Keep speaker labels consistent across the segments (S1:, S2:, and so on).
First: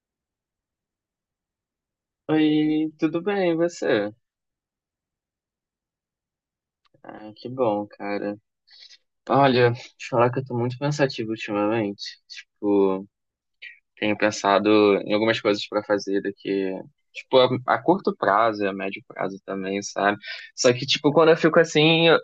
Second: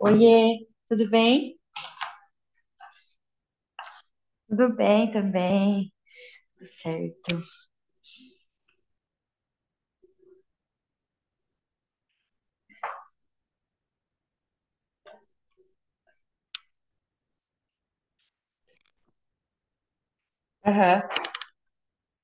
S1: Oiê, tudo bem?
S2: Oi, tudo bem, e você?
S1: Tudo bem também, tudo
S2: Ah,
S1: certo.
S2: que bom, cara. Olha, te falar que eu tô muito pensativo ultimamente. Tipo, tenho pensado em algumas coisas pra fazer daqui, tipo, a curto prazo e a médio prazo também, sabe? Só que,
S1: Aham.
S2: tipo, quando eu fico assim, eu,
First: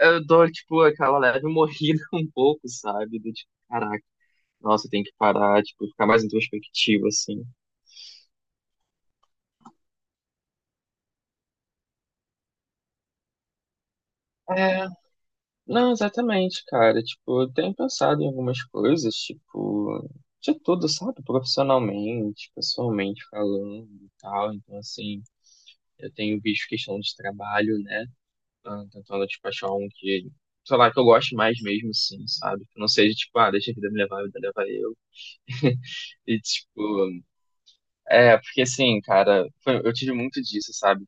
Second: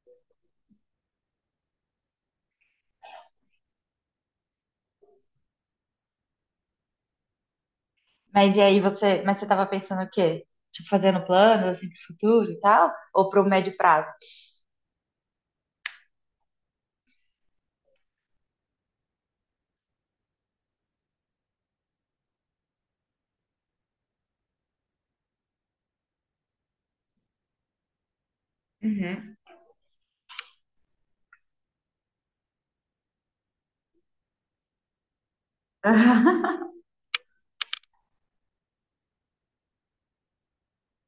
S2: eu dou, tipo, aquela leve morrida um pouco, sabe? Do tipo, caraca, nossa, tem que parar, tipo, ficar mais introspectivo, assim.
S1: Mas e aí você tava pensando o quê? Tipo, fazendo planos assim pro futuro e tal? Ou pro médio prazo?
S2: Não, exatamente, cara. Tipo, eu tenho pensado em algumas coisas, tipo, de tudo, sabe? Profissionalmente, pessoalmente falando e tal. Então, assim, eu tenho visto questão de trabalho, né? Ah, tentando,
S1: Uhum.
S2: tipo, achar um que, sei lá, que eu goste mais mesmo, assim, sabe? Que não seja, tipo, ah, deixa a vida me levar, a vida leva eu. E, tipo, é, porque, assim, cara, eu tive muito disso, sabe?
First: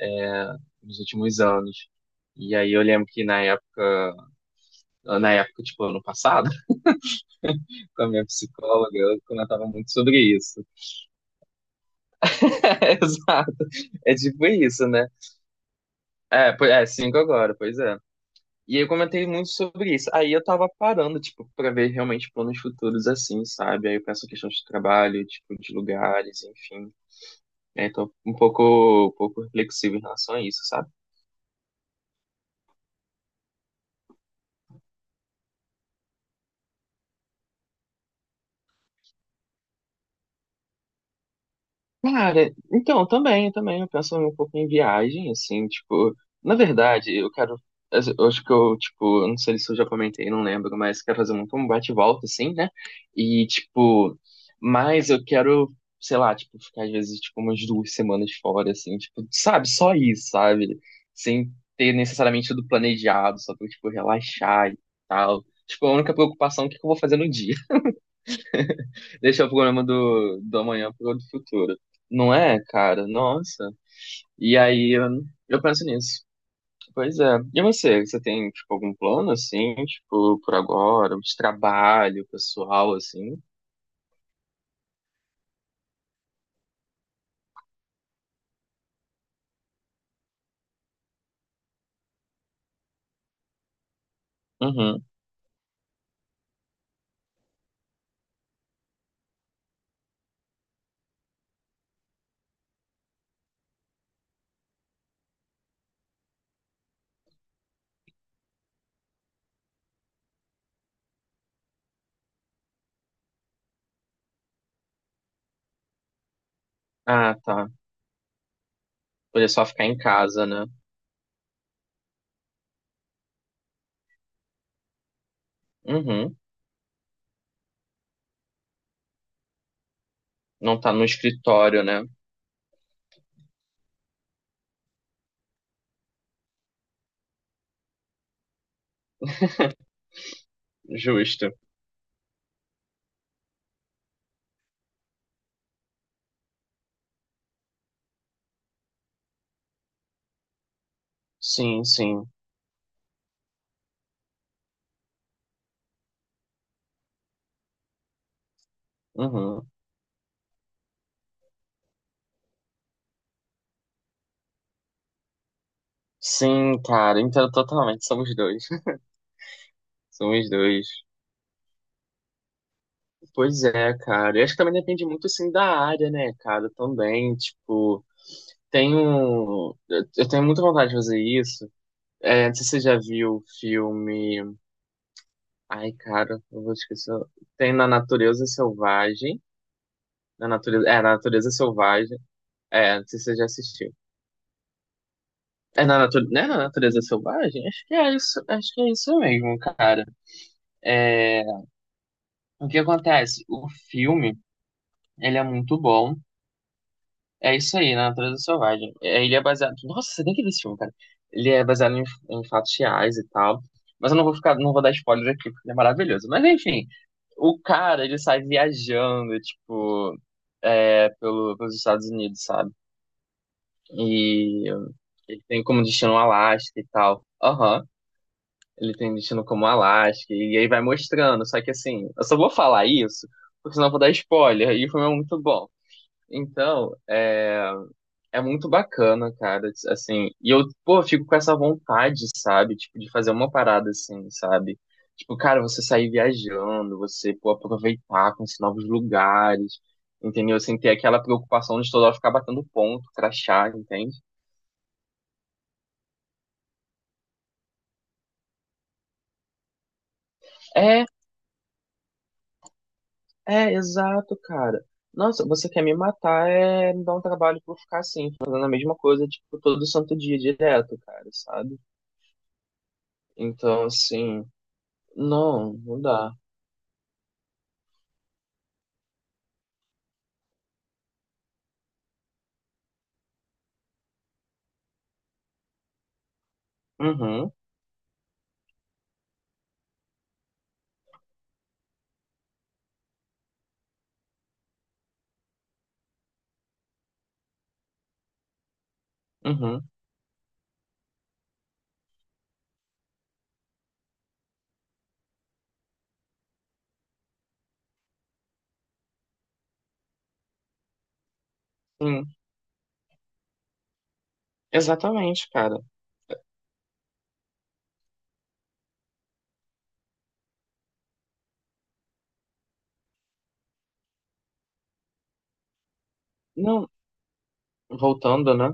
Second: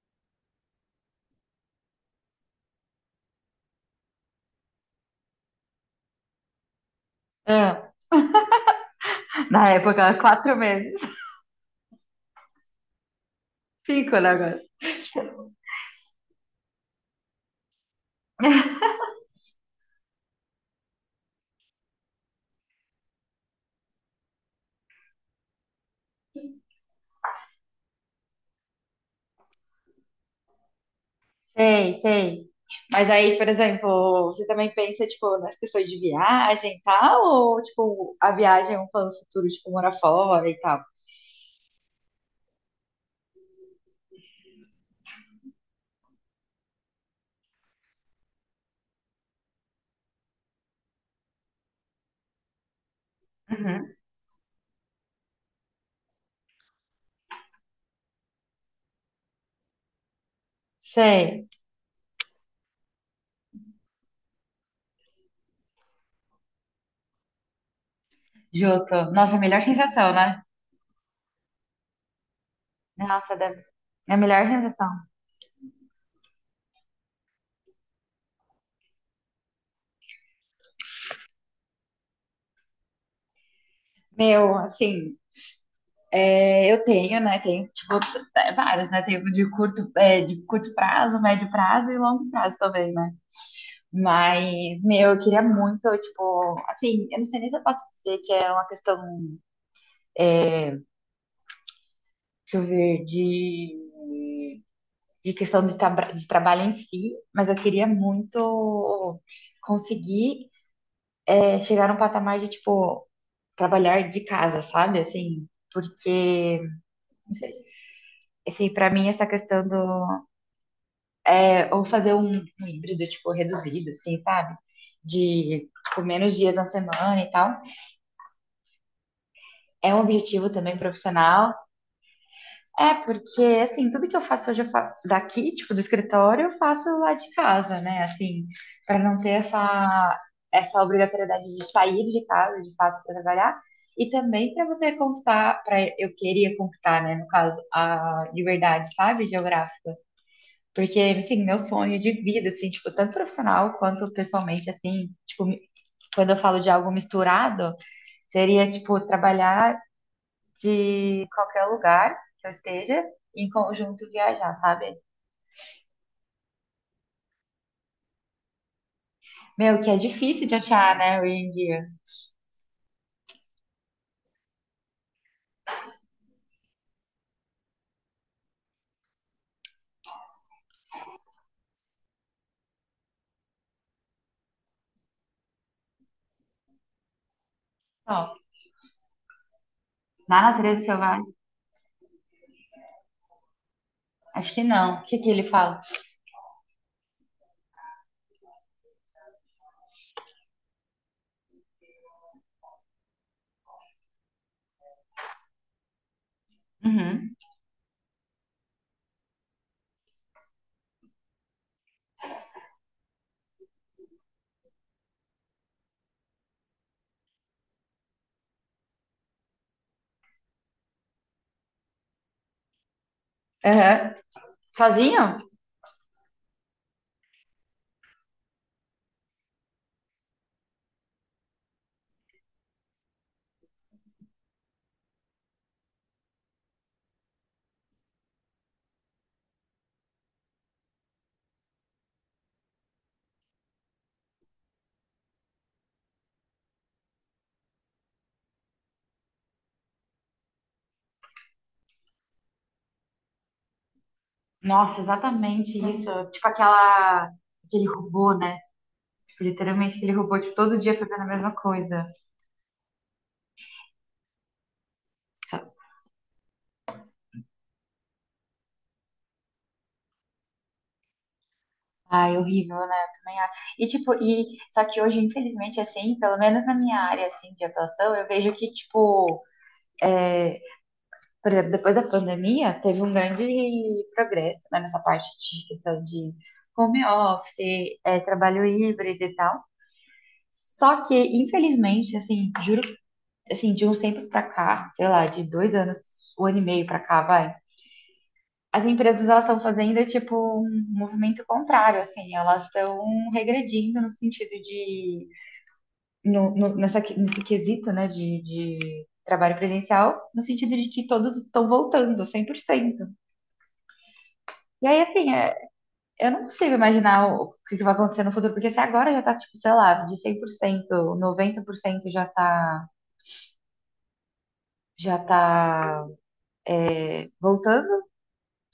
S2: É, nos últimos anos. E aí eu lembro que na época, tipo, ano passado,
S1: Ah,
S2: com a minha psicóloga, eu comentava
S1: na
S2: muito
S1: época,
S2: sobre
S1: quatro
S2: isso.
S1: meses.
S2: É, exato. É
S1: Cinco, né,
S2: tipo
S1: agora?
S2: isso, né? É, é, 5 agora, pois é. E eu comentei muito sobre isso. Aí eu tava parando, tipo, pra ver realmente planos futuros assim, sabe? Aí eu penso em questões de trabalho, tipo, de lugares, enfim. É, tô um pouco reflexivo em relação a isso, sabe?
S1: Sei, sei. Mas aí, por exemplo, você também pensa, tipo, nas questões de viagem e tal? Ou, tipo, a viagem é um plano futuro, tipo, morar fora e tal?
S2: Cara, então, também, eu penso um pouco em viagem, assim, tipo, na verdade, eu quero, eu acho que eu, tipo, eu não sei se eu já comentei, não lembro, mas quero fazer muito um bate e volta, assim, né, e,
S1: Uhum.
S2: tipo, mas eu quero, sei lá, tipo, ficar, às vezes, tipo, umas 2 semanas fora, assim, tipo, sabe, só isso, sabe,
S1: Sei,
S2: sem ter necessariamente tudo planejado, só pra, tipo, relaxar e tal, tipo, a única preocupação é o que que eu vou fazer no dia.
S1: justo. Nossa,
S2: Deixar o
S1: melhor
S2: programa
S1: sensação,
S2: do,
S1: né?
S2: do amanhã pro do futuro. Não é, cara?
S1: Nossa,
S2: Nossa.
S1: é a melhor
S2: E aí eu,
S1: sensação.
S2: eu penso nisso. Pois é. E você? Você tem, tipo, algum plano, assim, tipo, por agora? De trabalho, pessoal, assim?
S1: Meu, assim, é, eu tenho, né? Tenho, tipo, é, vários, né? Tenho de curto prazo, médio prazo e longo prazo também, né? Mas,
S2: Uhum.
S1: meu, eu queria muito, tipo, assim, eu não sei nem se eu posso dizer que é uma questão, deixa eu ver, de, questão de, de trabalho em si, mas eu queria muito conseguir, chegar num patamar de, tipo, trabalhar de casa, sabe? Assim, porque,
S2: Ah, tá.
S1: assim, para mim essa
S2: Poder só
S1: questão do,
S2: ficar em casa, né?
S1: ou fazer um híbrido tipo reduzido, assim, sabe? De tipo, menos
S2: Uhum.
S1: dias na semana e tal. É um objetivo também
S2: Não tá no
S1: profissional.
S2: escritório, né?
S1: É porque assim, tudo que eu faço hoje eu faço daqui, tipo do escritório, eu faço lá de casa, né? Assim, para não ter essa obrigatoriedade
S2: Justo.
S1: de sair de casa, de fato, para trabalhar. E também para eu queria conquistar, né, no caso, a liberdade, sabe, geográfica. Porque, assim, meu
S2: Sim,
S1: sonho de
S2: sim.
S1: vida, assim, tipo, tanto profissional quanto pessoalmente, assim, tipo, quando eu falo de algo misturado, seria, tipo,
S2: Uhum.
S1: trabalhar de qualquer lugar que eu esteja, e em conjunto viajar, sabe?
S2: Sim, cara, entendo totalmente. Somos dois.
S1: Meu, que é difícil
S2: Somos
S1: de
S2: dois.
S1: achar, né, hoje em dia.
S2: Pois é, cara. E acho que também depende muito, assim, da área, né, cara? Também, tipo, tenho. Eu tenho muita vontade de fazer isso. É, não sei se você já viu o filme. Ai, cara, eu vou esquecer. Tem Na
S1: Ó,
S2: Natureza Selvagem.
S1: na
S2: Na
S1: natureza
S2: Natureza. É, Na
S1: selvagem?
S2: Natureza Selvagem. É, não sei se você já assistiu.
S1: Acho que não. O que que ele fala?
S2: É na natureza, não é na natureza selvagem? Acho que é isso, acho que é isso mesmo, cara. É, o que acontece? O filme, ele é muito bom.
S1: Uhum.
S2: É isso aí, Na Natureza Selvagem. É, ele é baseado. Nossa, você tem que ver esse filme, cara. Ele é baseado em, em fatos reais e tal. Mas eu não vou ficar, não vou dar spoiler aqui, porque ele é maravilhoso. Mas enfim, o cara, ele sai viajando, tipo, é, pelos Estados Unidos, sabe?
S1: Aham.
S2: E
S1: Sozinho?
S2: ele tem como destino o Alasca e tal. Aham. Ele tem destino como Alasca. E aí vai mostrando. Só que assim, eu só vou falar isso, porque senão eu vou dar spoiler. E o filme é muito bom. Então, é. É muito bacana, cara, assim, e eu, pô, fico com essa vontade, sabe, tipo, de fazer uma parada assim, sabe? Tipo, cara, você sair viajando, você, pô, aproveitar, conhecer novos lugares, entendeu? Sem ter aquela preocupação de toda hora ficar batendo ponto, crachá, entende?
S1: Nossa, exatamente isso. Tipo, aquele robô, né? Tipo, literalmente aquele robô, tipo, todo dia
S2: É,
S1: fazendo a mesma coisa.
S2: exato, cara. Nossa, você quer me matar, é me dar um trabalho pra eu ficar assim, fazendo a mesma coisa, tipo, todo santo dia, direto, cara, sabe?
S1: Ai, horrível, né? Eu também acho.
S2: Então,
S1: E tipo,
S2: assim,
S1: e só que hoje,
S2: não,
S1: infelizmente,
S2: não
S1: assim,
S2: dá.
S1: pelo menos na minha área assim de atuação, eu vejo que tipo, é, por exemplo, depois da pandemia, teve um grande progresso, né, nessa parte de questão de home
S2: Uhum,
S1: office, trabalho híbrido e tal. Só que, infelizmente, assim, juro, assim, de uns tempos pra cá, sei lá, de 2 anos, 1 ano e meio pra cá, vai. As empresas elas estão
S2: uhum,
S1: fazendo é, tipo um movimento contrário, assim, elas estão regredindo no sentido de nesse quesito, né, de trabalho presencial, no sentido de que todos estão voltando
S2: sim.
S1: 100%. E aí, assim,
S2: Exatamente, cara.
S1: eu não consigo imaginar que vai acontecer no futuro, porque se agora já tá, tipo, sei lá, de 100%, 90% já tá já tá
S2: Não,
S1: voltando.
S2: voltando, né?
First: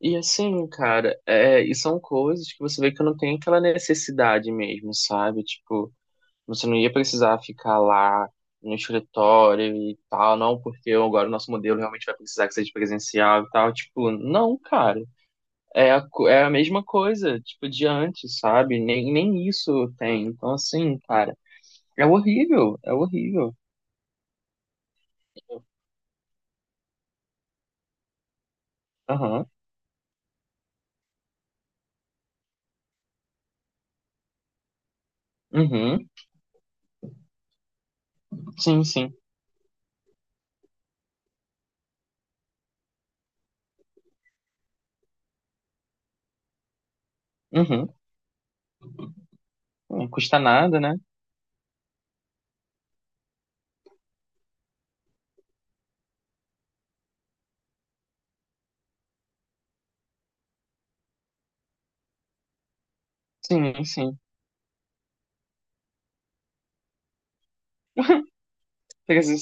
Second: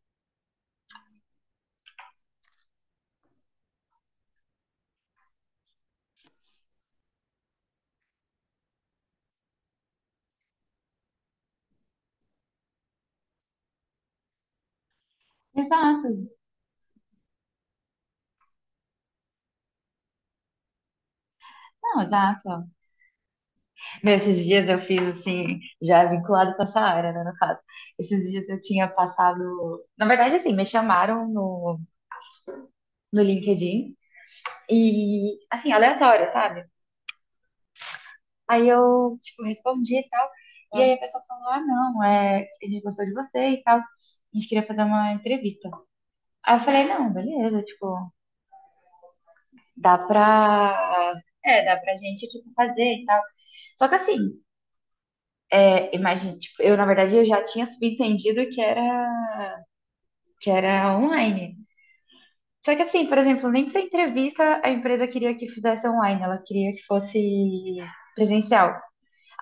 S2: E assim, cara, é, e são coisas que você vê que não tem aquela necessidade mesmo, sabe? Tipo, você não ia precisar ficar lá no escritório e tal, não, porque agora o nosso modelo realmente vai precisar que seja presencial e tal. Tipo, não, cara. É a,
S1: Exato.
S2: é a mesma coisa, tipo, de antes, sabe? Nem, nem isso tem. Então, assim, cara,
S1: Não,
S2: é
S1: exato.
S2: horrível, é horrível.
S1: Esses dias eu fiz assim, já vinculado com essa área, né, no caso. Esses dias eu tinha passado.
S2: Aham.
S1: Na verdade, assim, me chamaram no LinkedIn e, assim,
S2: Uhum.
S1: aleatório, sabe? Aí
S2: Sim, sim.
S1: eu, tipo, respondi e tal. E aí a pessoa falou: ah, não, a gente gostou de você e tal. A gente queria fazer uma entrevista. Aí eu falei: não, beleza,
S2: Uhum.
S1: tipo, dá
S2: Não custa nada, né?
S1: pra. É, dá pra gente, tipo, fazer e tal. Só que assim, imagina, tipo, eu, na verdade, eu já tinha subentendido que era online. Só que assim, por exemplo, nem para
S2: Sim, sim.
S1: entrevista a empresa queria que fizesse online, ela queria que fosse presencial.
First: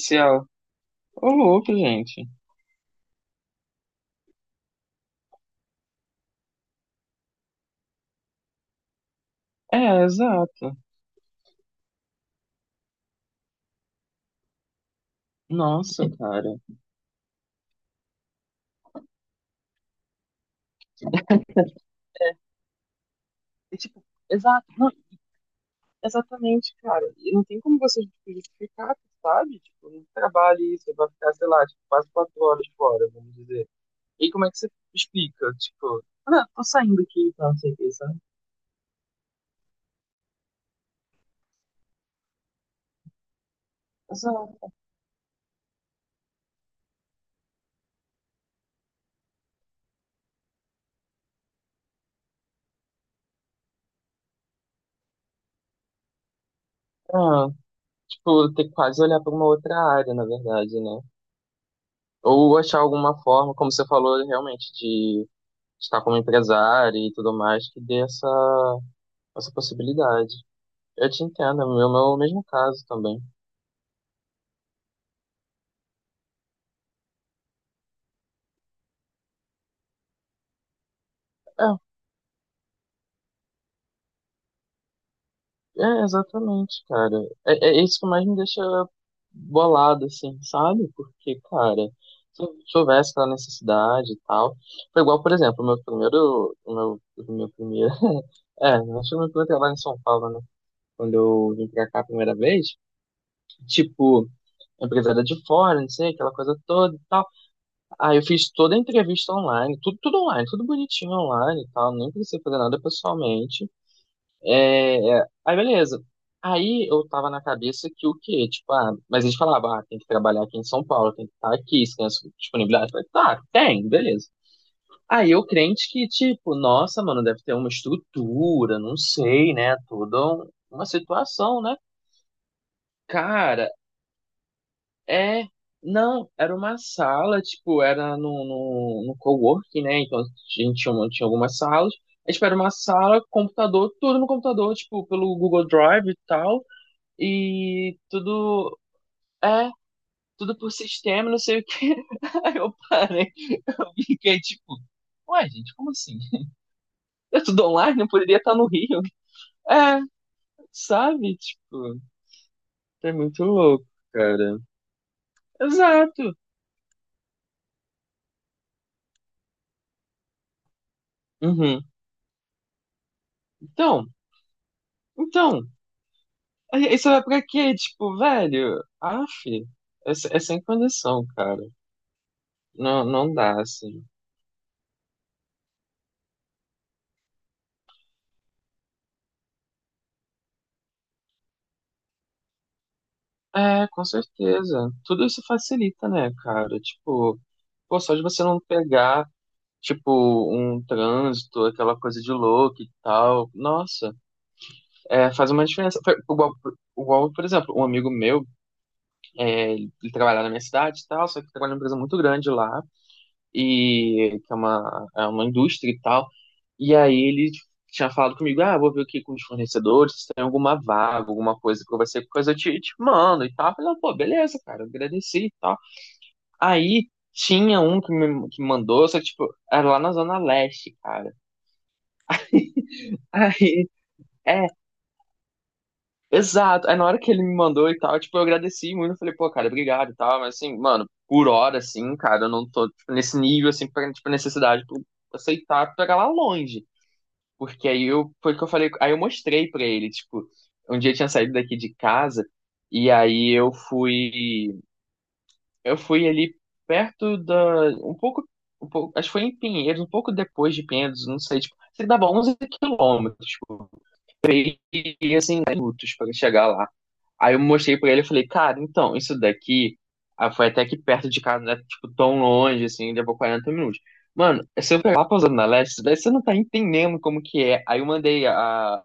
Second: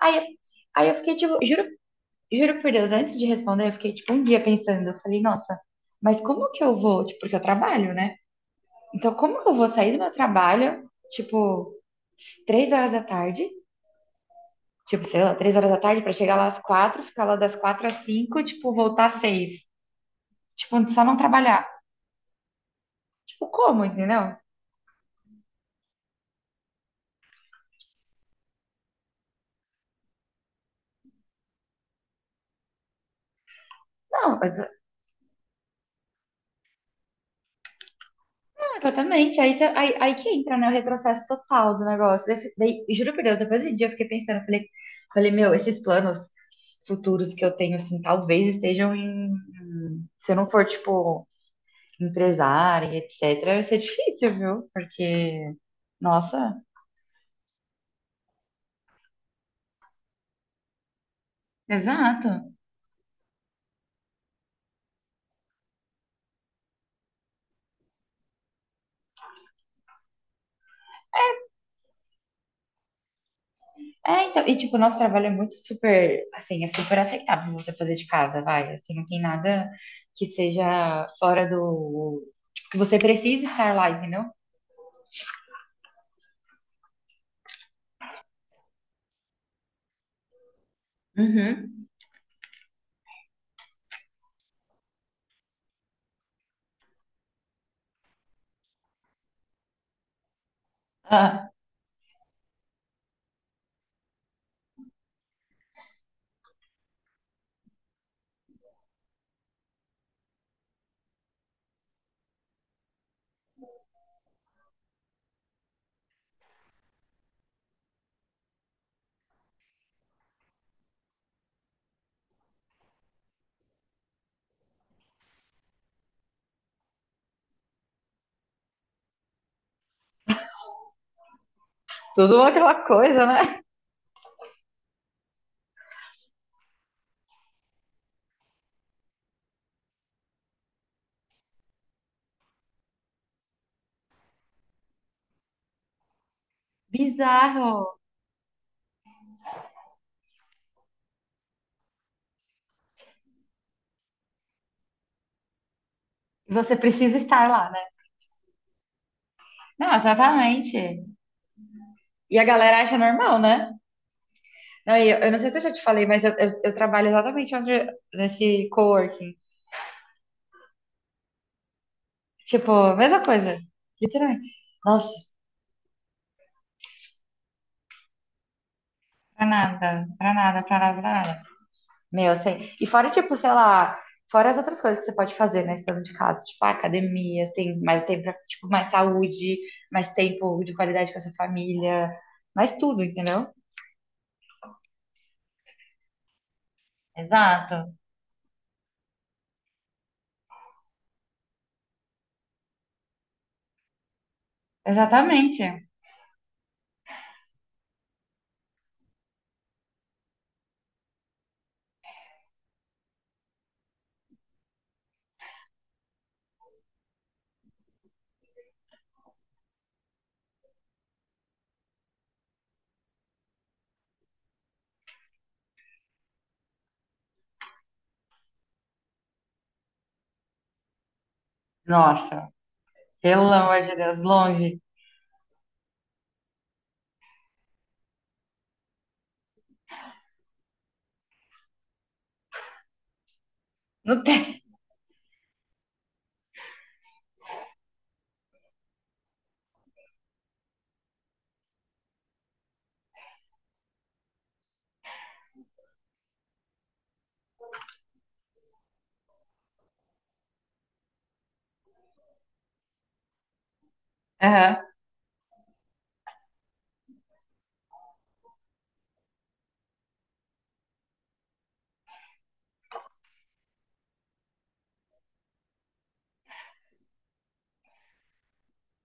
S1: Aí, aí eu fiquei
S2: Ô,
S1: tipo,
S2: louco, gente.
S1: juro por Deus, antes de responder, eu fiquei tipo um dia pensando, eu falei, nossa, mas como que eu vou? Tipo, porque eu trabalho, né? Então, como que eu vou sair do
S2: É,
S1: meu
S2: exato.
S1: trabalho, tipo, 3 horas da tarde, tipo, sei lá, 3 horas da tarde
S2: Nossa,
S1: para chegar lá às
S2: cara.
S1: quatro, ficar lá das quatro às cinco, tipo, voltar às seis. Tipo, só não trabalhar. Tipo,
S2: E,
S1: como,
S2: tipo,
S1: entendeu?
S2: exato, não, exatamente, cara. E não tem como você tipo, justificar, sabe? Tipo, não trabalha isso, você vai ficar, sei lá, tipo, quase 4 horas fora, vamos dizer. E
S1: Não,
S2: como é
S1: mas
S2: que você explica? Tipo, ah, tô saindo aqui, então, não sei o que, sabe?
S1: exatamente, aí que entra, né, o retrocesso total do negócio. Daí, juro por Deus, depois desse dia eu fiquei pensando, eu falei,
S2: Exato.
S1: meu, esses planos futuros que eu tenho, assim, talvez estejam em, se eu não for, tipo, empresária, etc., vai ser difícil, viu? Porque, nossa,
S2: Ah, tipo, ter que quase olhar pra uma outra área, na verdade, né?
S1: exato.
S2: Ou achar alguma forma, como você falou, realmente, de estar como empresário e tudo mais, que dê essa, essa possibilidade. Eu te entendo, é o meu mesmo caso também.
S1: É, então, e, tipo, o nosso trabalho é muito super, assim, é super aceitável você fazer de casa, vai, assim, não tem nada que seja fora
S2: É,
S1: do, tipo, que você precisa estar lá, entendeu?
S2: é exatamente, cara. É, é isso que mais me deixa bolado, assim, sabe? Porque,
S1: Uhum.
S2: cara, se eu tivesse aquela necessidade e tal. Foi igual, por exemplo, o meu primeiro. O meu primeiro. É, acho que o meu primeiro trabalho em São Paulo, né? Quando
S1: Ah,
S2: eu vim pra cá a primeira vez, tipo, a empresa era de fora, não sei, aquela coisa toda e tal. Ah, eu fiz toda a entrevista online, tudo, tudo online, tudo bonitinho online e tal, nem precisei fazer nada pessoalmente. Aí, beleza. Aí eu tava na cabeça que o quê? Tipo, ah, mas eles falavam, ah, tem que trabalhar aqui em São Paulo, tem que estar aqui, se tem essa disponibilidade. Eu falei, tá, tem, beleza. Aí eu crente que, tipo, nossa, mano, deve ter uma estrutura, não sei, né? Toda uma situação, né?
S1: tudo aquela coisa, né?
S2: Cara, é, não, era uma sala, tipo, era no, no coworking, né? Então a gente tinha, tinha algumas salas. A gente era uma sala, computador, tudo no computador, tipo, pelo Google Drive e tal. E
S1: Bizarro.
S2: tudo, é, tudo por sistema, não sei o quê. Aí eu parei, eu fiquei tipo, ué, gente, como assim?
S1: Você precisa
S2: É
S1: estar
S2: tudo
S1: lá, né?
S2: online, não poderia estar no Rio.
S1: Não,
S2: É,
S1: exatamente.
S2: sabe? Tipo,
S1: E a galera acha
S2: é
S1: normal,
S2: muito
S1: né?
S2: louco, cara.
S1: Não, e eu não sei se eu já te falei, mas
S2: Exato.
S1: eu trabalho exatamente onde, nesse coworking.
S2: Uhum.
S1: Tipo, mesma coisa.
S2: Então,
S1: Literalmente. Nossa,
S2: então. Aí isso é pra quê? Tipo, velho, af,
S1: pra nada,
S2: é,
S1: pra
S2: é sem
S1: nada, pra nada, pra
S2: condição,
S1: nada.
S2: cara.
S1: Meu, assim. E
S2: Não,
S1: fora,
S2: não
S1: tipo, sei
S2: dá,
S1: lá,
S2: assim.
S1: fora as outras coisas que você pode fazer, né, estando de casa. Tipo, ah, academia, assim, mais tempo pra, tipo, mais saúde, mais tempo de qualidade com a sua família, mais tudo, entendeu?
S2: É, com certeza. Tudo isso facilita, né, cara? Tipo,
S1: Exato,
S2: pô, só de você não pegar, tipo, um trânsito, aquela coisa de louco e tal. Nossa, é, faz uma
S1: exatamente.
S2: diferença. Foi igual, por exemplo, um amigo meu, é, ele trabalha na minha cidade e tal, só que trabalha numa empresa muito grande lá e que é uma indústria e tal. E aí ele tinha falado comigo, ah, vou ver aqui com os fornecedores, se tem alguma vaga, alguma coisa que vai ser coisa, eu te mando e tal. Eu falei, "Ah, pô, beleza, cara, agradeci e tal. Aí tinha um que me que mandou, só que, tipo, era lá na Zona Leste, cara.
S1: Nossa, pelo amor
S2: Aí,
S1: de Deus,
S2: é,
S1: longe.
S2: exato. Aí na hora que ele me mandou e tal, tipo, eu agradeci muito, eu falei, pô, cara, obrigado e tal, mas assim, mano, por hora, assim, cara, eu não tô, tipo, nesse nível, assim, pra,
S1: Não
S2: tipo,
S1: tem.
S2: necessidade, pra aceitar pegar lá longe. Porque aí eu, foi o que eu falei, aí eu mostrei pra ele, tipo, um dia eu tinha saído daqui de casa e aí eu fui ali perto um pouco, acho que foi em Pinheiros, um pouco depois de Pinheiros, não sei, tipo, sei que dava 11 km, tipo,
S1: Aham.
S2: e minutos pra chegar lá. Aí eu mostrei pra ele, eu falei, cara, então, isso daqui, ah, foi até aqui perto de casa, não é, tipo, tão longe, assim, levou 40 minutos. Mano, se eu pegar lá na Zona Leste, daí você não tá entendendo como que é. Aí eu mandei a,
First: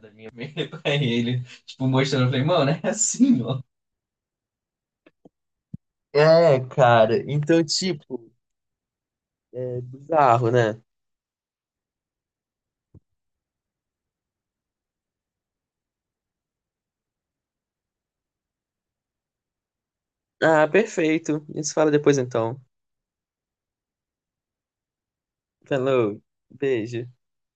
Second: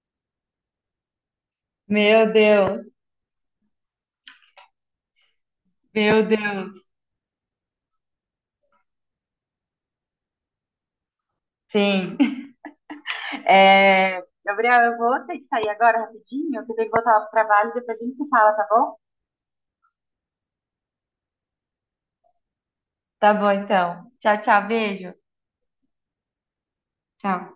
S2: da minha amiga pra ele, tipo, mostrando, eu
S1: Meu
S2: falei, mano,
S1: Deus,
S2: é assim, ó.
S1: meu
S2: É,
S1: Deus.
S2: cara. Então, tipo, é bizarro, né?
S1: Sim. É, Gabriel, eu vou ter que sair agora rapidinho, que eu tenho que voltar pro trabalho, e depois a gente se fala, tá bom?
S2: Ah, perfeito. A gente se fala depois então.
S1: Tá bom então. Tchau, tchau, beijo.
S2: Falou. Beijo.
S1: Tchau.